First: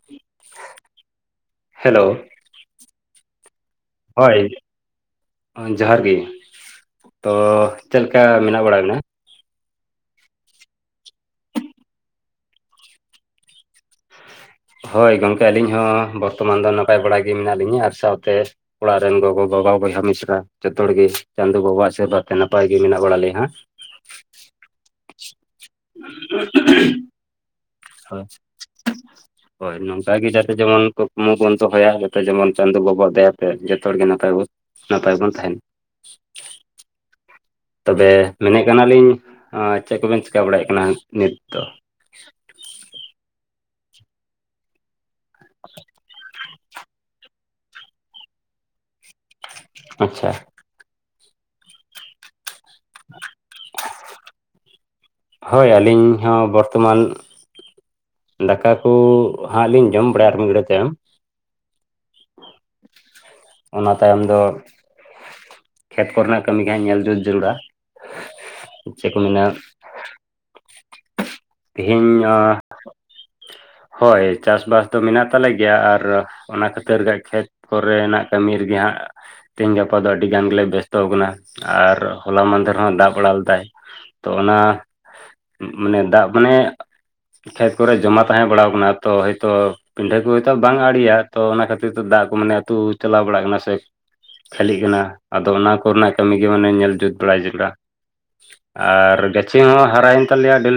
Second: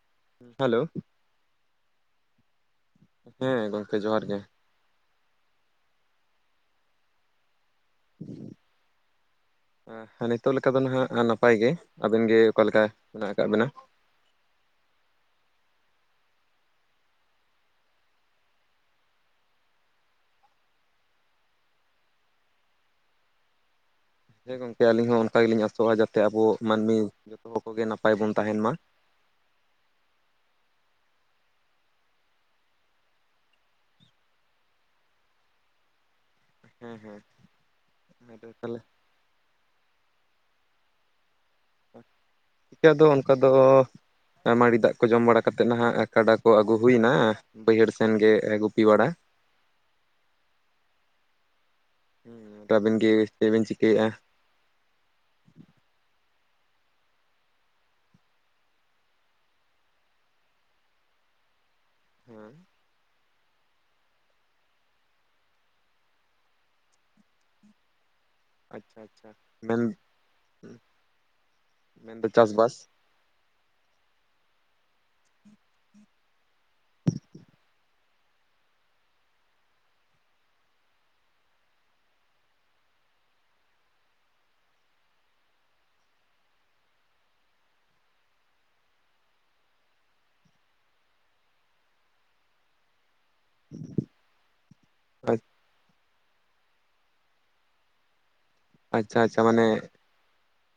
[inaudible] Hello hello ᱦᱮᱸ ᱜᱚᱢᱠᱮ ᱡᱚᱦᱟᱨ ᱜᱮ ᱦᱳᱭ ᱡᱚᱦᱟᱨ ᱜᱮ ᱛᱚ ᱪᱮᱫ ᱞᱮᱠᱟ ᱢᱮᱱᱟᱜ ᱵᱟᱲᱟ ᱢᱮᱱᱟᱜᱼᱵᱤᱱᱟ ᱱᱤᱛᱚᱜ ᱞᱮᱠᱟ ᱫᱚ ᱱᱟᱦᱟᱭᱜ ᱱᱟᱯᱟᱭ ᱜᱮ ᱟᱹᱵᱤᱱ ᱜᱮ ᱚᱠᱟ ᱞᱮᱠᱟ ᱢᱮᱱᱟᱜ ᱟᱠᱟᱫ ᱵᱤᱱᱟ ᱦᱳᱭ ᱜᱚᱢᱠᱮ ᱟᱹᱞᱤᱧ ᱦᱚᱸ ᱵᱚᱨᱛᱚᱢᱟᱱ ᱫᱚ ᱱᱟᱯᱟᱭ ᱵᱟᱲᱟ ᱜᱮ ᱢᱮᱱᱟᱜ ᱞᱤᱧᱟᱹ ᱟᱨ ᱥᱟᱶᱛᱮ ᱚᱲᱟᱜ ᱨᱮᱱ ᱜᱚᱜᱚᱼᱵᱟᱵᱟ ᱵᱚᱭᱦᱟ ᱢᱤᱥᱨᱟ ᱡᱚᱛᱚ ᱦᱚᱲ ᱜᱮ ᱪᱟᱸᱫᱳ ᱵᱟᱵᱟᱣᱟᱜ ᱟᱥᱤᱨᱵᱟᱫᱽ ᱛᱮ ᱱᱟᱯᱟᱭ ᱜᱮ ᱢᱮᱱᱟᱜ ᱵᱟᱲᱟ ᱞᱮᱭᱟ ᱦᱮᱸ ᱜᱚᱝᱠᱮ ᱟᱹᱞᱤᱧ ᱦᱚᱸ ᱚᱱᱠᱟ ᱜᱮᱞᱤᱧ ᱟᱥᱚᱜᱼᱟ ᱡᱟᱛᱮ ᱟᱵᱚ ᱢᱟᱹᱱᱢᱤ ᱡᱚᱛᱚ ᱦᱚᱲ ᱠᱚᱜᱮ ᱱᱟᱯᱟᱭ ᱦᱳᱭ ᱵᱚᱱ ᱛᱟᱦᱮᱱ ᱢᱟ ᱦᱳᱭ ᱱᱚᱝᱠᱟ ᱜᱮ ᱡᱟᱛᱮ ᱡᱮᱢᱚᱱ ᱠᱩᱠᱢᱩ ᱵᱚᱱ ᱫᱚᱦᱚᱭᱟ ᱡᱟᱛᱮ ᱡᱮᱢᱚᱱ ᱪᱟᱸᱫᱳ ᱵᱟᱵᱟᱣᱟᱜ ᱫᱟᱭᱟᱛᱮ ᱡᱚᱛᱚ ᱦᱚᱲᱜᱮ ᱱᱟᱯᱟᱭ ᱵᱚᱱ ᱼᱼᱼ ᱱᱟᱯᱟᱭ ᱵᱚᱱ ᱛᱟᱦᱮᱱᱼᱼᱢᱟ ᱦᱮᱸ ᱦᱮᱸ᱾ ᱛᱚᱵᱮ ᱟᱫᱚ ᱢᱮᱱᱮᱫ ᱛᱟᱦᱚᱞᱮ ᱠᱟᱱᱟᱞᱤᱧ ᱪᱮᱫ ᱠᱚᱵᱮᱱ ᱪᱮᱠᱟ ᱵᱟᱲᱟᱭᱮᱫ ᱠᱟᱱᱟ ᱱᱤᱛ ᱫᱚ? ᱪᱤᱠᱟᱹᱫᱚ ᱚᱱᱠᱟ ᱫᱚ ᱢᱟᱲᱤ ᱫᱟᱜ ᱠᱚ ᱡᱚᱢ ᱵᱟᱲᱟ ᱠᱟᱛᱮᱫ ᱱᱟᱦᱟᱜ ᱠᱟᱰᱟ ᱠᱚ ᱟᱹᱜᱩ ᱦᱩᱭᱱᱟ ᱵᱟᱹᱭᱦᱟᱹᱲ ᱥᱮᱱ ᱜᱮ ᱜᱩᱯᱤ ᱵᱟᱲᱟ᱾ ᱟᱪᱪᱷᱟ᱾ ᱟᱹᱵᱤᱱ ᱜᱮ ᱪᱮᱫ ᱵᱤᱱ ᱪᱤᱠᱟᱹᱭᱮᱫᱼᱟ? ᱦᱳᱭ ᱟᱹᱞᱤᱧ ᱦᱚᱸ ᱵᱚᱨᱛᱚᱢᱟᱱ ᱫᱟᱠᱟ ᱠᱚ ᱦᱟᱸᱜ ᱞᱤᱧ ᱡᱚᱢ ᱵᱟᱲᱟᱭᱟ ᱟᱨ ᱢᱤᱫᱽ ᱜᱷᱟᱹᱲᱤ ᱛᱟᱭᱚᱢ᱾ ᱦᱮᱸ᱾ ᱚᱱᱟ ᱛᱟᱭᱚᱢ ᱫᱚ ᱠᱷᱮᱛ ᱠᱚᱨᱮᱱᱟᱜ ᱠᱟᱹᱢᱤ ᱜᱮ ᱦᱟᱸᱜ ᱧᱮᱞ ᱡᱩᱛ ᱡᱟᱹᱨᱩᱲᱟ᱾ ᱟᱪᱪᱷᱟ ᱪᱮᱫ ᱠᱚ ᱟᱪᱪᱷᱟ ᱢᱮᱱᱟ ᱢᱮᱱ ᱛᱮᱦᱮᱧ ᱢᱮᱱᱫᱚ ᱪᱟᱥᱵᱟᱥ ᱦᱳᱭ ᱪᱟᱥᱵᱟᱥ ᱫᱚ ᱢᱮᱱᱟᱜ ᱛᱟᱞᱮ ᱜᱮᱭᱟ ᱟᱨ ᱚᱱᱟ ᱠᱷᱟᱹᱛᱤᱨ ᱜᱮ ᱠᱷᱮᱛ ᱠᱚᱨᱮᱱᱟᱜ ᱠᱟᱹᱢᱤ ᱨᱮᱜᱮ ᱦᱟᱸᱜ ᱛᱮᱦᱤᱧ ᱜᱟᱯᱟ ᱫᱚ ᱟᱹᱰᱤ ᱜᱟᱱ ᱜᱮᱞᱮ ᱵᱮᱥᱛᱚ ᱟᱠᱟᱱᱟ᱾ ᱟᱨ ᱦᱚᱞᱟ ᱢᱟᱸᱫᱷᱮᱨ ᱦᱚᱸ ᱫᱟᱜᱽ ᱵᱚᱲᱟᱜ ᱞᱮᱫᱟᱭ᱾ ᱛᱚ ᱚᱱᱟ ᱢᱟᱱᱮ ᱫᱟᱜ ᱢᱟᱱᱮ ᱠᱷᱮᱛ ᱠᱚᱨᱮ ᱡᱚᱢᱟ ᱛᱟᱦᱮᱸ ᱵᱟᱲᱟᱣ ᱠᱟᱱᱟ ᱛᱚ ᱦᱚᱭᱛᱚ ᱯᱤᱰᱷᱟᱹ ᱠᱚ ᱦᱚᱭᱛᱚ ᱵᱟᱝ ᱟᱲᱮᱭᱟ ᱛᱚ ᱚᱱᱟ ᱠᱷᱟᱹᱛᱤᱨ ᱛᱮ ᱫᱟᱜ ᱠᱚ ᱢᱟᱱᱮ ᱟᱹᱛᱩ ᱪᱟᱞᱟᱣ ᱵᱟᱲᱟᱜ ᱠᱟᱱᱟ ᱥᱮ᱾ ᱠᱷᱟᱹᱞᱤᱜ ᱠᱟᱱᱟ ᱟᱫᱚ ᱚᱱᱟ ᱠᱚᱨᱮᱱᱟᱜ ᱠᱟᱹᱢᱤ ᱜᱮ ᱢᱟᱱᱮ ᱧᱮᱞ ᱡᱩᱛ ᱵᱟᱲᱟᱭ ᱡᱟᱨᱩᱲᱟ᱾ ᱟᱪᱪᱷᱟ ᱟᱨ ᱟᱪᱪᱷᱟ ᱜᱟᱹᱪᱷᱤ ᱢᱟᱱᱮ ᱦᱚᱸ ᱦᱟᱨᱟᱭᱮᱱ ᱛᱟᱞᱮᱭᱟ ᱟᱹᱰᱤ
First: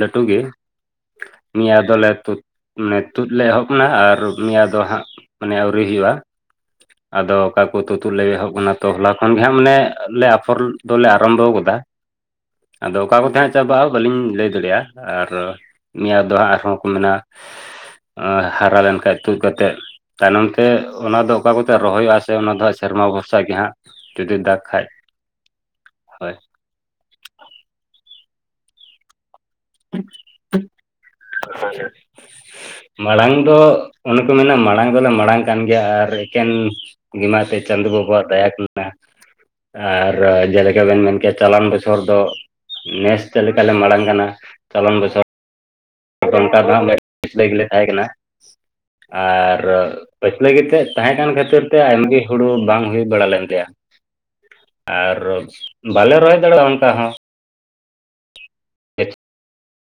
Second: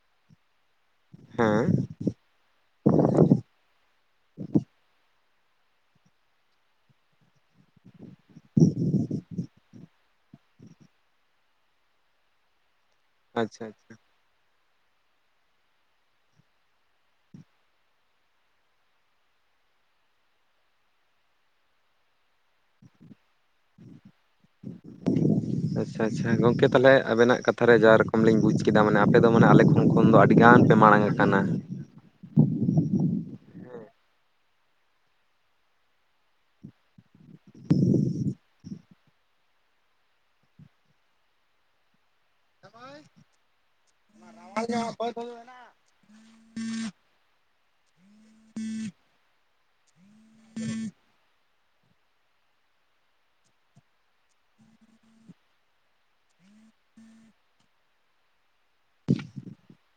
ᱞᱟᱹᱴᱩ ᱜᱮ᱾ ᱦᱮᱸ ᱱᱤᱭᱟᱹ ᱟᱫᱚ ᱞᱮ ᱛᱩᱫᱽ ᱢᱟᱱᱮ ᱛᱩᱫ ᱞᱮ ᱮᱦᱚᱵ ᱮᱱᱟ ᱟᱨ ᱢᱮᱭᱟᱫ ᱫᱚ ᱦᱟᱸᱜ ᱢᱟᱱᱮ ᱟᱹᱣᱨᱤ ᱦᱩᱭᱩᱜᱼᱟ᱾ ᱟᱫᱚ ᱚᱠᱟ ᱠᱚ ᱛᱩᱛᱩᱫ ᱞᱮ ᱮᱦᱚᱵ ᱠᱟᱱᱟ ᱛᱚ ᱦᱚᱞᱟ ᱠᱷᱚᱱᱜᱮ ᱦᱟᱸᱜ ᱢᱟᱱᱮ ᱞᱮ ᱟᱯᱷᱚᱨ ᱫᱚᱞᱮ ᱟᱨᱟᱢᱵᱷᱚᱣ ᱟᱠᱟᱫᱟ ᱟᱫᱚ ᱚᱠᱟ ᱠᱚᱛᱮ ᱟᱪᱪᱷᱟ ᱦᱟᱸᱜ ᱟᱪᱪᱷᱟ ᱪᱟᱵᱟᱜᱼᱟ ᱵᱟᱹᱞᱤᱧ ᱞᱟᱹᱭ ᱫᱟᱲᱮᱭᱟᱜᱼᱟ ᱟᱨ ᱱᱤᱭᱟᱹ ᱫᱚ ᱦᱟᱸᱜ ᱟᱨᱦᱚᱸ ᱠᱚ ᱢᱮᱱᱟ ᱦᱟᱨᱟ ᱞᱮᱱᱠᱷᱟᱡᱽ ᱛᱩᱫᱽ ᱠᱟᱛᱮᱫ ᱛᱟᱭᱱᱚᱢ ᱛᱮ ᱚᱱᱟ ᱫᱚ ᱚᱠᱟ ᱠᱚᱛᱮ ᱨᱚᱦᱚᱭᱚᱜᱼᱟ ᱥᱮ ᱚᱱᱟ ᱫᱚ ᱦᱟᱸᱜ ᱥᱮᱨᱢᱟ ᱵᱷᱚᱨᱥᱟ ᱜᱮ ᱦᱟᱸᱜ ᱡᱩᱫᱤ ᱫᱟᱜᱽ ᱠᱷᱟᱱ᱾ ᱟᱪᱪᱷᱟ ᱟᱪᱪᱷᱟ ᱜᱚᱝᱠᱮ ᱛᱟᱦᱞᱮ ᱟᱵᱮᱱᱟᱜ ᱠᱟᱛᱷᱟ ᱨᱮ ᱡᱟ ᱨᱚᱠᱚᱢ ᱞᱤᱧ ᱵᱩᱡ ᱠᱮᱫᱟ ᱢᱟᱱᱮ ᱟᱯᱮ ᱫᱚ ᱢᱟᱱᱮ ᱟᱞᱮ ᱠᱷᱚᱱ ᱟᱞᱮ ᱠᱷᱚᱱ ᱫᱚ ᱟᱹᱰᱤ ᱜᱟᱱ ᱯᱮ ᱢᱟᱲᱟᱝ ᱟᱠᱟᱱᱟ᱾ ᱛ [unintelligible] ᱢᱟᱲᱟᱝ ᱫᱚ ᱚᱱᱮ ᱠᱚ ᱢᱮᱱᱟ ᱢᱟᱲᱟᱝ ᱫᱚᱞᱮ ᱢᱟᱲᱟᱝ ᱠᱟᱱ ᱜᱮᱭᱟ ᱟᱨ ᱮᱠᱮᱱ ᱜᱤᱢᱟᱛᱮ ᱪᱟᱸᱫᱩ ᱵᱟᱵᱟᱣᱟᱜ ᱫᱟᱭᱟ ᱠᱟᱱᱟ᱾ ᱟᱨ ᱡᱮᱞᱮᱠᱟ ᱵᱮᱱ ᱢᱮᱱ ᱠᱮᱜ-ᱟ ᱪᱟᱞᱟᱣᱮᱱ ᱵᱚᱪᱷᱚᱨ ᱫᱚ ᱱᱮᱥ ᱪᱮᱫ ᱞᱮᱠᱟᱞᱮ ᱢᱟᱲᱟᱝ ᱠᱟᱱᱟ ᱯ ᱪᱟᱞᱟᱣᱮᱱ ᱛ ᱵᱚᱪᱷᱚᱨ [unintelligible] ᱚᱱᱠᱟ ᱫᱚ ᱦᱟᱜ [unintelligible] ᱯᱤᱪᱷᱞᱟᱹ ᱜᱮᱞᱮ ᱛᱟᱦᱮᱸ ᱠᱟᱱᱟ ᱟᱨ ᱯᱟᱹᱪᱞᱟᱹ ᱜᱮᱛᱮᱫ ᱛᱟᱦᱮᱸ ᱠᱟᱱ ᱠᱷᱟᱹᱛᱤᱨ ᱛᱮ ᱟᱭᱜᱤ ᱦᱩᱲᱩ ᱵᱟᱝ ᱦᱩᱭ ᱵᱟᱲᱟ ᱞᱮᱱ ᱛᱟᱭᱟ᱾ ᱟᱨ ᱵᱟᱞᱮ ᱨᱚᱦᱚᱭ ᱫᱟᱲᱮᱭᱟᱜᱼᱟ ᱚᱱᱠᱟ ᱦᱚᱸ᱾ [inaudible] ᱟᱪᱪᱷᱟ᱾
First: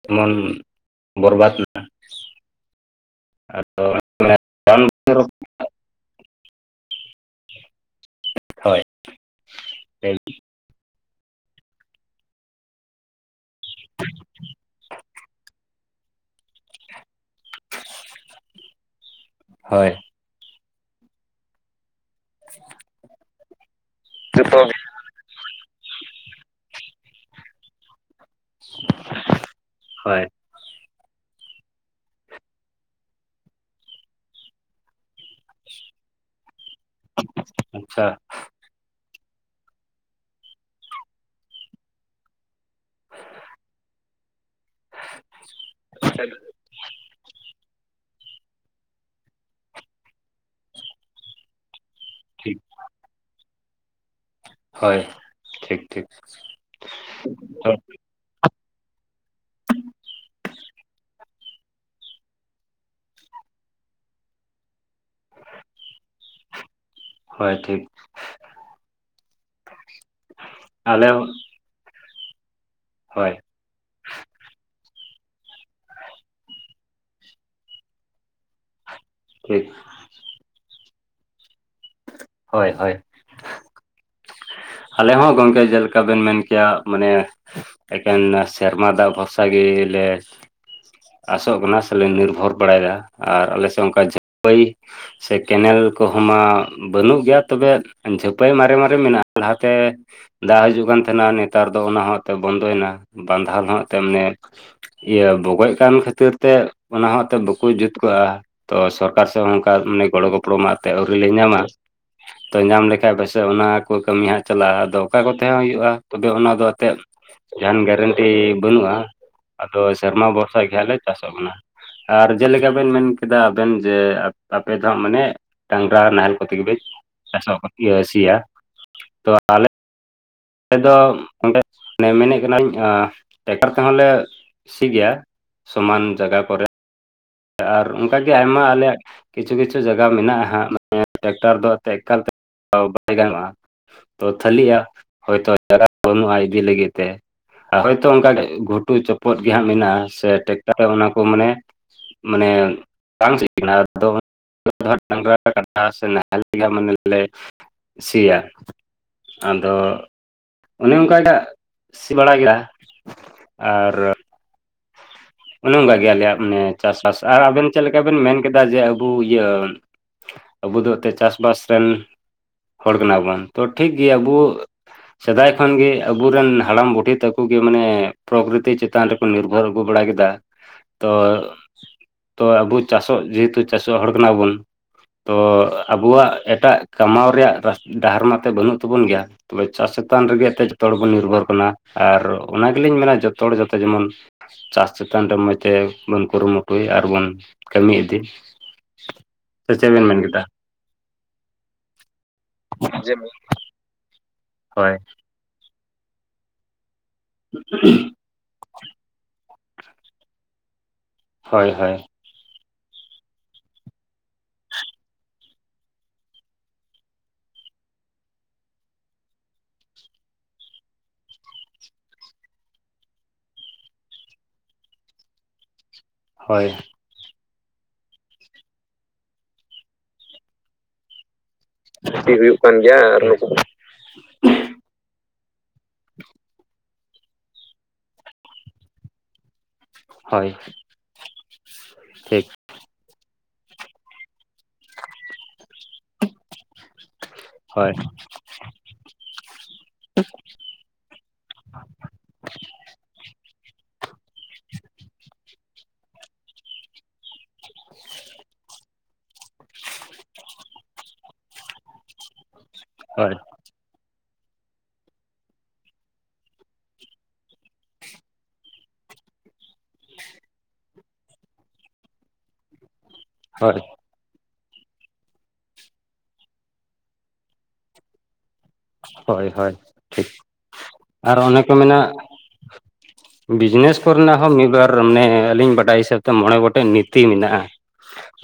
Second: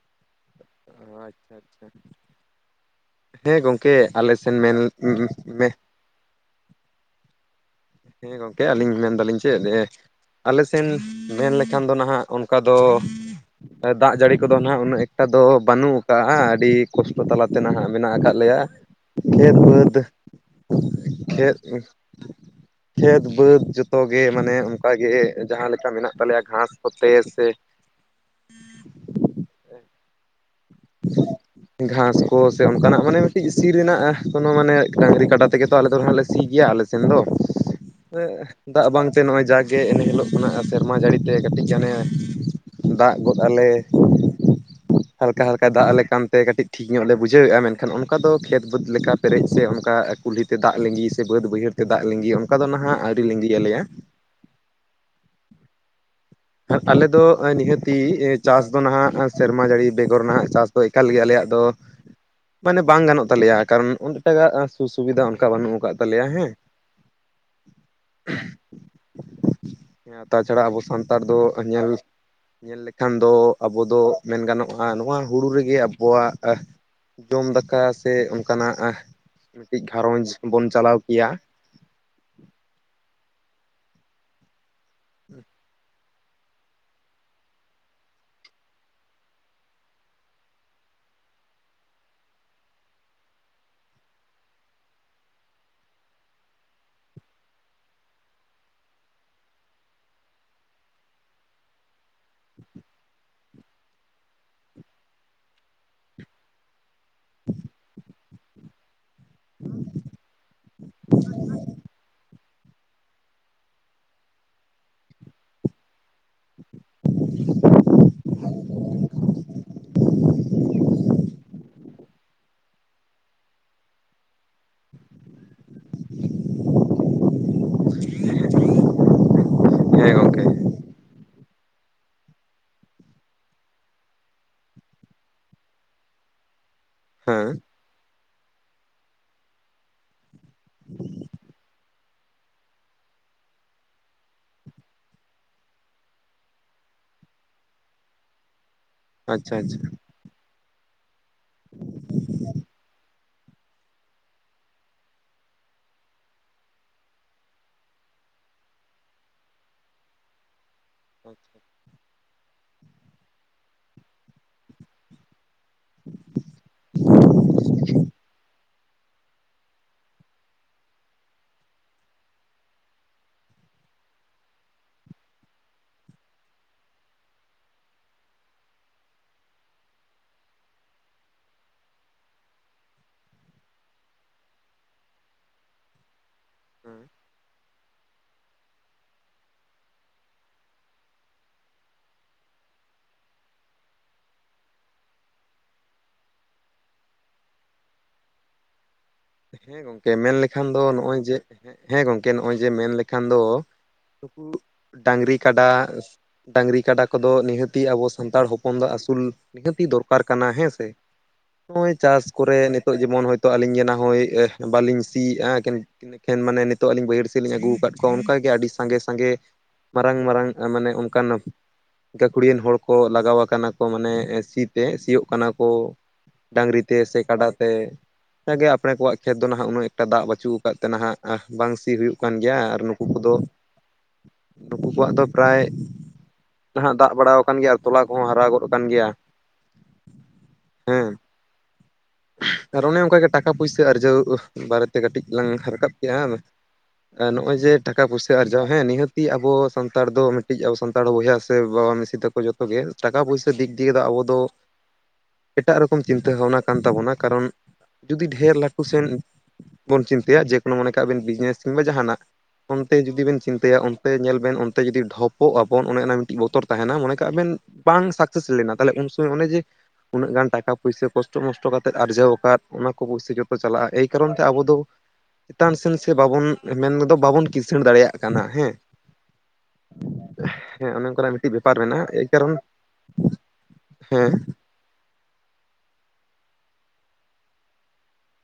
ᱮᱢᱚᱱ ᱟᱪᱪᱷᱟ ᱟᱪᱪᱷᱟ᱾ ᱦᱮᱸ ᱜᱚᱢᱠᱮ ᱟᱞᱮ ᱥᱮᱱ ᱢᱮᱱ ᱦᱮᱸ ᱜᱚᱢᱠᱮ ᱦᱳᱭ ᱟᱹᱞᱤᱧ ᱢᱮᱱ ᱫᱟᱞᱤᱧ ᱪᱮᱫ ᱟᱞᱮ ᱥᱮᱱ ᱢᱮᱱ ᱞᱮᱠᱷᱟᱱ ᱫᱚ ᱱᱟᱦᱟᱜ ᱚᱱᱠᱟ ᱫᱚ ᱫᱟᱜ ᱡᱟᱹᱲᱤ ᱠᱚ ᱫᱚ ᱦᱟᱸᱜ ᱩᱱᱟᱹᱜ ᱮᱠᱴᱟ ᱫᱚ ᱵᱟᱹᱱᱩᱜ ᱠᱟᱜᱼᱟ᱾ ᱟᱹᱰᱤ ᱠᱚᱥᱴᱚ ᱛᱟᱞᱟᱛᱮ ᱱᱟᱦᱟᱜ ᱢᱮᱱᱟᱜ ᱟᱠᱟᱫ ᱞᱮᱭᱟ ᱠᱷᱮᱛ, ᱦᱳᱭ ᱵᱟᱹᱫᱽ ᱪᱮᱫ? [inaudible] ᱠᱷᱮᱛ, ᱵᱟᱹᱫᱽ ᱡᱚᱛᱚᱜᱮ ᱢᱟᱱᱮ ᱡᱚᱛᱚ ᱚᱱᱠᱟᱜᱮ ᱡᱟᱦᱟᱸ ᱞᱮᱠᱟ ᱢᱮᱱᱟᱜ ᱛᱟᱞᱮᱭᱟ ᱜᱷᱟᱥ ᱠᱚᱛᱮ ᱥᱮ ᱦᱳᱭ᱾ [inaudible] ᱜᱷᱟᱥ ᱠᱚ ᱥᱮ ᱚᱱᱠᱟᱱᱟᱜ ᱢᱟᱱᱮ ᱢᱤᱫᱴᱤᱡ ᱥᱤ ᱨᱮᱱᱟᱜ ᱠᱳᱱᱳ ᱢᱟᱱᱮ ᱰᱟᱝᱨᱤ ᱠᱟᱰᱟ ᱛᱮᱜᱮ ᱛᱚ ᱟᱞᱮ ᱫᱚ ᱦᱟᱸᱜ ᱞᱮ ᱥᱤᱭ ᱜᱮᱭᱟ ᱟᱞᱮ ᱟᱪᱪᱷᱟ [unintelligible] ᱫᱟᱜ ᱵᱟᱝᱛᱮ ᱱᱚᱜᱼᱚᱭ ᱡᱟᱜᱮ ᱮᱱᱮ ᱦᱤᱞᱳᱜ ᱠᱟᱱᱟ ᱥᱮᱨᱢᱟ ᱡᱟᱹᱲᱤᱛᱮ ᱠᱟᱹᱴᱤᱡ ᱜᱟᱱᱮ ᱫᱟᱜ ᱜᱚᱫ ᱟᱞᱮ ᱡᱟᱦᱟᱞᱮᱠᱟ ᱫᱟᱜ ᱟᱞᱮ ᱠᱟᱱᱛᱮ ᱠᱟᱹᱴᱤᱡ ᱴᱷᱤᱠ ᱧᱚᱜ ᱞᱮ ᱵᱩᱡᱷᱟᱹᱣᱮᱫᱼᱟ ᱢᱮᱱᱠᱷᱟᱱ ᱚᱱᱠᱟ ᱫᱚ ᱠᱷᱮᱛ ᱵᱟᱹᱫᱽ ᱞᱮᱠᱟ ᱯᱮᱨᱮᱡ ᱥᱮ ᱚᱱᱠᱟ ᱠᱩᱞᱦᱤ ᱛᱮ ᱫᱟᱜ ᱞᱤᱸᱜᱤ ᱥᱮ ᱵᱟᱹᱫ ᱵᱟᱹᱭᱦᱟᱹᱲ ᱫᱟᱜ ᱞᱤᱜᱤ ᱚᱱᱠᱟ ᱴᱷᱤᱠ ᱫᱚ ᱱᱟᱦᱟᱜ ᱟᱹᱣᱨᱤ ᱞᱤᱸᱜᱤᱭ ᱟᱞᱮᱭᱟ ᱦᱳᱭ ᱴᱷᱤᱠ ᱴᱷᱤᱠ ᱟᱞᱮ ᱫᱚ ᱱᱤᱦᱟᱹᱛᱤ ᱪᱟᱥ ᱫᱚ ᱱᱟᱦᱟᱜ ᱥᱮᱨᱢᱟ ᱡᱟᱹᱲᱤ ᱵᱮᱜᱚᱨ ᱨᱮᱱᱟᱜ ᱪᱟᱥ ᱫᱚ ᱮᱠᱟᱞ ᱜᱮ ᱟᱞᱮᱭᱟᱜ ᱫᱚ ᱢᱟᱱᱮ ᱵᱟᱝ ᱜᱟᱱᱚᱜ ᱛᱟᱞᱮᱭᱟ ᱠᱟᱨᱚᱱ ᱚᱱ ᱮᱴᱟᱜ ᱥᱩ ᱥᱩᱵᱤᱫᱷᱟ ᱚᱱᱠᱟ ᱵᱟᱹᱱᱩᱜ ᱠᱟᱫ ᱛᱟᱞᱮᱭᱟ ᱦᱮᱸ ᱦᱳᱭ ᱴᱷᱤᱠ ᱛᱟᱪᱷᱟᱲᱟ ᱟᱵᱚ ᱟᱞᱮ ᱥᱟᱱᱛᱟᱲ ᱦᱚᱸ ᱫᱚ ᱧᱮᱞ ᱧᱮᱞ ᱞᱮᱠᱷᱟᱱ ᱦᱳᱭ ᱫᱚ ᱟᱵᱚ ᱫᱚ ᱢᱮᱱ ᱜᱟᱱᱚᱜᱼᱟ ᱱᱚᱣᱟ ᱦᱩᱲᱩ ᱨᱮᱜᱮ ᱟᱵᱚᱣᱟᱜ ᱡᱚᱢ ᱫᱟᱠᱟ ᱥᱮ ᱚᱱᱠᱟᱱᱟᱜ ᱴᱷᱤᱠ ᱢᱤᱫᱴᱤᱡ ᱜᱷᱟᱨᱚᱸᱡᱽ ᱵᱚᱱ ᱪᱟᱞᱟᱣ ᱠᱮᱭᱟ ᱦᱳᱭ ᱦᱳᱭ [inaudible] ᱟᱞᱮ ᱦᱚᱸ ᱜᱚᱝᱠᱮ ᱡᱮᱞᱮᱠᱟ ᱪᱮᱠᱟ ᱵᱮᱱ ᱢᱮᱱ ᱠᱮᱭᱟ ᱢᱟᱱᱮ ᱮᱠᱮᱱ ᱥᱮᱨᱢᱟ ᱫᱟᱜ ᱵᱷᱚᱨᱥᱟ ᱜᱤ ᱞᱮ ᱟᱥᱚᱜ ᱠᱟᱱᱟ ᱥᱮᱞᱮ ᱱᱤᱨᱵᱷᱚᱨ ᱵᱟᱲᱟᱭᱮᱫᱟ ᱟᱨ ᱟᱞᱮ ᱥᱮᱫ ᱚᱱᱠᱟ [unintelligible] ᱥᱮ ᱠᱮᱱᱮᱞ ᱠᱚᱦᱚᱸ ᱢᱟ ᱵᱟᱹᱱᱩᱜ ᱜᱮᱭᱟ ᱛᱚᱵᱮ ᱡᱷᱟᱹᱯᱟᱹᱭ ᱢᱟᱨᱮ ᱢᱟᱨᱮ ᱢᱮᱱᱟᱜᱼᱟ ᱞᱟᱦᱟᱛᱮ ᱫᱟᱜ ᱦᱤᱡᱩᱜ ᱠᱟᱱ ᱛᱟᱦᱮᱱᱟ ᱱᱮᱛᱟᱨ ᱫᱚ ᱚᱱᱟ ᱦᱚᱸ ᱮᱱᱛᱮᱫ ᱵᱚᱱᱫᱚᱭᱮᱱᱟ ᱵᱟᱸᱫᱷᱟ ᱦᱚᱸ [unintelligible] ᱤᱭᱟᱹ ᱵᱚᱜᱚᱡ ᱠᱟᱱ ᱠᱷᱟᱹᱛᱤᱨ ᱛᱮ ᱚᱱᱟᱦᱚᱸ ᱮᱱᱛᱮᱫ ᱵᱟᱠᱚ ᱡᱩᱛ ᱠᱟᱜᱼᱟ ᱛᱚ ᱥᱚᱨ ᱥᱚᱨᱠᱟᱨ ᱥᱮ ᱚᱱᱠᱟ ᱢᱟᱱᱮ ᱜᱚᱲᱚ ᱜᱚᱯᱚᱲᱚ ᱢᱟ ᱮᱱᱛᱮ ᱟᱹᱣᱨᱤ ᱞᱮ ᱧᱟᱢᱟ ᱛᱚ ᱧᱟᱢ ᱞᱮᱠᱷᱟᱡ ᱯᱟᱥᱮᱡ ᱚᱱᱟ ᱠᱚ ᱠᱟᱹᱢᱤ ᱦᱟᱸᱜ ᱪᱟᱞᱟᱜᱼᱟ ᱟᱫᱚ ᱚᱠᱟ ᱠᱚᱛᱮ ᱦᱚᱸ ᱦᱩᱭᱩᱜᱼᱟ ᱛᱚᱵᱮ ᱚᱱᱟ ᱫᱚ ᱮᱱᱛᱮᱜ ᱡᱟᱦᱟᱱ ᱜᱮᱨᱮᱱᱴᱤ ᱵᱟᱹᱱᱩᱜᱼᱟ ᱟᱫᱚ ᱥᱮᱨᱢᱟ ᱵᱷᱚᱨᱥᱟ ᱜᱮᱦᱟᱜ ᱞᱮ ᱪᱟᱥᱚᱜ ᱠᱟᱱᱟ ᱟᱨ ᱡᱮᱞᱮᱠᱟ ᱵᱮᱱ ᱢᱮᱱ ᱠᱮᱫᱟ ᱟᱵᱮᱱ ᱡᱮ ᱟᱯᱮ ᱫᱚ ᱦᱟᱸᱜ ᱢᱟᱱᱮ ᱰᱟᱝᱨᱟ ᱱᱟᱦᱮᱞ [unintelligible] ᱛᱚ ᱟᱞᱮ ᱦᱮ ᱜᱚᱢᱠᱮ ᱟᱞᱮ ᱫᱚ ᱚᱸᱰᱮ ᱢᱮᱱᱮᱫ ᱠᱟᱹᱱᱟᱹᱧ ᱴᱮᱠᱴᱟᱨ ᱛᱮᱦᱚᱸ ᱞᱮ ᱥᱤ ᱜᱮᱭᱟ ᱥᱚᱢᱟᱱ ᱡᱟᱭᱜᱟ ᱠᱚᱨᱮ ᱦᱮᱸ ᱟᱨ ᱚᱱᱠᱟᱜ ᱜᱮ ᱟᱭᱢᱟ ᱟᱞᱮᱭᱟᱜ ᱠᱤᱪᱷᱩ ᱠᱤᱪᱷᱩ ᱡᱟᱜᱜᱟ ᱢᱮᱱᱟᱜᱼᱟ ᱦᱟᱸ [unintelligible] ᱴᱨᱟᱠᱴᱟᱨ ᱫᱚ [unintelligible] ᱮᱱᱛᱮᱜ ᱮᱠᱟᱞᱛᱮ ᱵᱟᱭ ᱜᱟᱱᱚᱜᱼᱟ ᱦᱚᱭᱛᱚ ᱛᱟᱹᱞᱤᱜᱼᱟ ᱦᱳᱭᱛᱳ ᱡᱟᱜᱟ ᱵᱟᱹᱱᱩᱜᱼᱟ ᱤᱫᱤ ᱞᱟᱹᱜᱤᱫ ᱛᱮ ᱟᱨ ᱦᱳᱭᱛᱳ ᱚᱱᱠᱟ ᱜᱷᱩᱴᱩ ᱪᱚᱯᱚᱫ ᱟᱪᱪᱷᱟ ᱜᱮᱦᱟᱸᱜ ᱢᱮᱱᱟᱜᱼᱟ ᱥᱮ ᱴᱨᱟᱠᱴᱟᱨ ᱨᱮ ᱚᱱᱟ ᱠᱚ ᱢᱟᱱᱮ ᱢᱟᱱᱮ [unintelligible] ᱰᱟᱝᱨᱟ [unintelligible] ᱠᱟᱴᱟ ᱥᱮ ᱱᱟᱦᱮᱞ ᱢᱟᱱᱮ ᱞᱮ ᱥᱤᱭᱟ ᱟᱫᱚ ᱚᱱᱮ ᱚᱱᱠᱟᱜᱮ ᱦᱟᱜ ᱥᱤ ᱵᱟᱲᱟ ᱠᱮᱫᱟ ᱟᱨ ᱚᱱᱮ ᱚᱱᱠᱟ ᱜᱮ ᱟᱞᱮᱭᱟᱜ ᱢᱟᱱᱮ ᱪᱟᱥ ᱟᱨ ᱟᱵᱮᱱ ᱪᱮᱫ ᱞᱮᱠᱟ ᱵᱮᱱ ᱢᱮᱱ ᱠᱮᱫᱟ ᱡᱮ ᱟᱵᱚ ᱤᱭᱟᱹ ᱟᱵᱚ ᱫᱚ ᱮᱱᱛᱮ ᱪᱟᱥᱵᱟᱥ ᱨᱮᱱ ᱦᱚᱲ ᱠᱟᱱᱟᱵᱚᱱ ᱛᱚ ᱴᱷᱤᱠ ᱜᱮᱭᱟ ᱟᱵᱚ ᱥᱮᱫᱟᱭ ᱠᱷᱚᱱ ᱜᱮ ᱟᱵᱚᱨᱮᱱ ᱦᱟᱲᱟᱢ ᱵᱩᱰᱷᱤ ᱛᱟᱠᱚ ᱜᱮ ᱢᱟᱱᱮ ᱯᱨᱚᱠᱨᱤᱛᱤ ᱪᱮᱛᱟᱱ ᱨᱮᱠᱚ ᱱᱤᱨᱵᱷᱚᱨ ᱟᱹᱜᱩ ᱵᱟᱲᱟ ᱠᱮᱫᱟ ᱛᱚ ᱛᱚ ᱟᱵᱚ ᱪᱟᱥᱚᱜ ᱡᱮᱦᱮᱛᱩ ᱪᱟᱥᱚᱜ ᱦᱚᱲ ᱠᱟᱱᱟ ᱵᱚᱱ ᱛᱚ ᱟᱵᱚᱣᱟᱜ ᱮᱴᱟᱜ ᱠᱟᱢᱟᱣ ᱨᱮᱭᱟᱜ ᱰᱟᱦᱟᱨ ᱢᱟᱛᱮ ᱵᱟᱹᱱᱩᱜ ᱛᱟᱵᱚᱱ ᱜᱮᱭᱟ ᱛᱚᱵᱮ ᱪᱟᱥ ᱪᱮᱛᱟᱱ ᱨᱮᱜᱮ ᱮᱱᱛᱮ ᱡᱚᱛᱚ ᱦᱚᱲ ᱵᱚᱱ ᱱᱤᱨᱵᱷᱚᱨ ᱠᱟᱱᱟ ᱟᱨ ᱚᱱᱟ ᱜᱮᱞᱤᱧ ᱢᱮᱱᱟ ᱡᱚᱛᱚ ᱦᱚᱲ ᱡᱚᱛᱚ ᱡᱮᱢᱚᱱ ᱪᱟᱥ ᱪᱮᱛᱟᱱ ᱨᱮ ᱢᱚᱸᱡᱽ ᱛᱮᱵᱚᱱ ᱠᱩᱨᱩᱢᱩᱴᱩᱭ ᱟᱨᱵᱚᱱ ᱠᱟᱹᱢᱤ ᱤᱫᱤ ᱥᱮ ᱦᱮᱸ ᱪᱮᱫ ᱵᱮᱱ ᱜᱚᱝᱠᱮ ᱢᱮᱱ ᱠᱮᱫᱟ ᱞᱮᱠᱷᱟᱱ ᱫᱚ ᱱᱚᱜᱼᱚᱭ ᱡᱮ ᱦᱮᱸ ᱜᱚᱝᱠᱮ ᱱᱚᱜᱼᱚᱭ ᱡᱮ ᱢᱮᱱ ᱞᱮᱠᱷᱟᱱ ᱡᱮᱢᱚᱱ ᱫᱚ ᱱᱩᱠᱩ ᱦᱳᱭ ᱰᱟᱝᱨᱤ ᱠᱟᱰᱟ ᱰᱟᱝᱨᱤ ᱠᱟᱰᱟ ᱠᱚᱫᱚ ᱱᱤᱦᱟᱹᱛᱤ ᱟᱵᱚ ᱥᱟᱱᱛᱟᱲ ᱦᱚᱯᱚᱱ ᱫᱚ ᱟᱹᱥᱩᱞ ᱱᱤᱦᱟᱹᱛᱤ ᱫᱚᱨᱠᱟᱨ ᱠᱟᱱᱟ ᱦᱮᱸ ᱥᱮ ᱦᱳᱭ ᱱᱚᱜᱼᱚᱭ ᱦᱳᱭ ᱪᱟᱥ ᱠᱚᱨᱮ ᱱᱤᱛᱚᱜ ᱡᱮᱢᱚᱱ ᱦᱚᱭᱛᱳ ᱟᱹᱞᱤᱧᱱᱟ ᱦᱳᱭ ᱵᱟᱹᱞᱤᱧ ᱥᱤᱭᱮᱫᱼᱟ ᱮᱠᱷᱮᱱ ᱢᱟᱱᱮ ᱱᱤᱛᱚᱜ ᱟᱹᱞᱤᱧ ᱵᱟᱹᱭᱦᱟᱹᱲ ᱥᱮᱫ ᱞᱤᱧ ᱟᱹᱜᱩ ᱟᱠᱟᱫ ᱠᱚᱣᱟ ᱚᱱᱠᱟ ᱜᱮ ᱟᱹᱰᱤ ᱥᱟᱸᱜᱮ ᱥᱟᱸᱜᱮ ᱢᱟᱨᱟᱝ ᱢᱟᱨᱟᱝ ᱢᱟᱱᱮ ᱚᱱᱠᱟᱱᱚᱜ ᱜᱟᱹᱠᱷᱩᱲᱤᱭᱟᱹᱱ ᱦᱚᱲ ᱠᱚ ᱞᱟᱜᱟᱣ ᱟᱠᱟᱱᱟ ᱠᱚ ᱢᱟᱱᱮ ᱥᱤ ᱛᱮ ᱥᱤᱭᱳᱜ ᱠᱟᱱᱟ ᱠᱚ᱾ ᱦᱳᱭ ᱰᱟᱝᱨᱤ ᱛᱮ ᱥᱮ ᱠᱟᱰᱟ ᱛᱮ ᱡᱟᱜᱮ ᱟᱯᱲᱮ ᱠᱚᱣᱟᱜ ᱠᱷᱮᱛ ᱫᱚ ᱱᱟᱦᱟᱜ ᱩᱱᱟᱹᱜ ᱮᱠᱴᱟ ᱫᱟᱜ ᱵᱟᱹᱪᱩᱜ ᱟᱠᱟᱫ ᱛᱮ ᱱᱟᱦᱟᱜ ᱼᱼ ᱵᱟᱝ ᱥᱤ ᱦᱩᱭᱩᱜ ᱠᱟᱱ ᱜᱮᱭᱟ ᱟᱨ ᱱᱩᱠᱩ ᱠᱚᱫᱚ ᱼᱼ ᱱᱩᱠᱩ ᱠᱚᱣᱟᱜ ᱫᱚ ᱯᱨᱟᱭ ᱼᱼ ᱦᱚᱸ ᱫᱟᱜ ᱵᱟᱲᱟ ᱟᱠᱟᱱ ᱜᱮᱭᱟ ᱟᱨ ᱛᱚᱞᱟ ᱠᱚᱦᱚᱸ ᱦᱟᱨᱟ ᱜᱚᱫ ᱟᱠᱟᱱ ᱜᱮᱭᱟ ᱾ ᱦᱳᱭ ᱴᱷᱤᱠ ᱼᱼ ᱟᱨ ᱚᱱᱮ ᱚᱱᱠᱟᱜᱮ ᱴᱟᱠᱟ ᱯᱩᱭᱥᱟᱹ ᱟᱨᱡᱟᱣ ᱵᱟᱨᱮᱛᱮ ᱠᱟᱹᱴᱤᱡ ᱞᱟᱝ ᱨᱟᱠᱟᱵ ᱠᱮᱜᱼᱟ ᱦᱟᱝ ᱟᱨ ᱱᱚᱜᱼᱚᱭ ᱼᱼ ᱡᱮ ᱦᱳᱭ ᱴᱟᱠᱟ ᱯᱩᱭᱥᱟᱹ ᱟᱨᱡᱟᱣ ᱦᱮᱸ ᱱᱤᱦᱟᱹᱛᱤ ᱟᱵᱚ ᱥᱟᱱᱛᱟᱲ ᱫᱚ ᱢᱤᱫᱴᱤᱡ ᱟᱵᱚ ᱥᱟᱱᱛᱟᱲ ᱵᱚᱭᱦᱟ ᱥᱮ ᱵᱟᱵᱟ ᱢᱤᱥᱤ ᱛᱟᱠᱚ ᱡᱚᱛᱚ ᱼᱼ ᱡᱚᱛᱚᱜᱮ ᱴᱟᱠᱟ ᱯᱩᱭᱥᱟ ᱫᱤᱠ ᱫᱤᱭᱮ ᱫᱚ ᱟᱵᱚ ᱫᱚ ᱼᱼ [unintelligible] ᱮᱴᱟᱜ ᱨᱚᱠᱚᱢ ᱪᱤᱱᱛᱟᱹ ᱵᱷᱟᱵᱽᱱᱟ ᱠᱟᱱ ᱛᱟᱵᱚᱱᱟ ᱠᱟᱨᱚᱱ ᱼᱼ ᱡᱩᱫᱤ ᱰᱷᱮᱨ ᱞᱟᱹᱴᱩ ᱥᱮᱱ ᱵᱚᱱ ᱪᱤᱱᱛᱟᱹᱭᱟ ᱡᱮᱠᱳᱱᱳ ᱢᱚᱱᱮ ᱠᱟᱜ ᱵᱤᱱ ᱵᱤᱡᱽᱱᱮᱥ ᱠᱤᱝᱵᱟ ᱡᱟᱦᱟᱱᱟᱜ ᱼᱼ ᱚᱱᱛᱮ ᱡᱩᱫᱤ ᱦᱳᱭ ᱵᱮᱱ [unintelligible] ᱚᱱᱛᱮ ᱧᱮᱞ ᱵᱮᱱ ᱚᱱᱛᱮ ᱡᱩᱫᱤ ᱰᱷᱚᱯᱚᱜ ᱟᱵᱚᱱ ᱚᱱᱮ ᱚᱱᱟ ᱢᱤᱫᱴᱤᱡ ᱵᱚᱛᱚᱨ ᱛᱟᱦᱮᱱᱟ ᱢᱚᱱᱮ ᱠᱟᱜ ᱵᱮᱱ ᱼᱼ ᱵᱟᱝ ᱥᱟᱠᱥᱮᱥ ᱞᱮᱱᱟ ᱛᱟᱞᱦᱮ ᱩᱱ ᱥᱚᱢᱚᱭ ᱚᱱᱮ ᱡᱮ ᱩᱱᱟᱹᱜ ᱜᱟᱱ ᱴᱟᱠᱟ ᱯᱩᱭᱥᱟᱹ ᱠᱚᱥᱴᱚ ᱢᱚᱥᱴᱚ ᱠᱟᱛᱮᱫ ᱟᱨᱡᱟᱣ ᱟᱠᱟᱫ ᱼᱼ ᱚᱱᱟ ᱠᱚ ᱯᱩᱭᱥᱟᱹ ᱡᱚᱛᱚ ᱦᱳᱭ ᱪᱟᱞᱟᱜᱼᱟ ᱠᱟᱨᱚᱱ ᱛᱮ ᱟᱵᱚ ᱫᱚ ᱪᱮᱛᱟᱱ ᱥᱮᱱ ᱥᱮ ᱵᱟᱵᱚᱱ ᱢᱮᱱ ᱫᱚ ᱵᱟᱵᱚᱱ ᱠᱤᱥᱟᱹᱬ ᱫᱟᱲᱮᱭᱟᱜ ᱠᱟᱱᱟ ᱦᱮᱸ ᱦᱳᱭ ᱦᱳᱭ ᱴᱷᱤᱠ ᱦᱮᱸ ᱚᱱᱮ ᱚᱱᱠᱟᱱᱟᱜ ᱟᱨ ᱢᱤᱫᱴᱤᱡ ᱚᱱᱮ ᱠᱚ ᱵᱮᱯᱟᱨ ᱢᱮᱱᱟᱼᱼ ᱢᱮᱱᱟᱜᱼᱟ ᱮᱭ ᱠᱟᱨᱚᱱ ᱵᱤᱡᱽᱱᱮᱥ ᱦᱮᱸ ᱠᱚᱨᱮᱱᱟᱜ ᱦᱚᱸ ᱢᱤᱫ ᱵᱟᱨ ᱼᱼ ᱢᱟᱱᱮ ᱟᱹᱞᱤᱧ ᱵᱟᱰᱟᱭ ᱦᱤᱥᱟᱹᱵ ᱛᱮ ᱢᱚᱬᱮ ᱜᱚᱴᱮᱱ ᱱᱤᱛᱤ ᱢᱮᱱᱟᱜᱼᱟ ᱾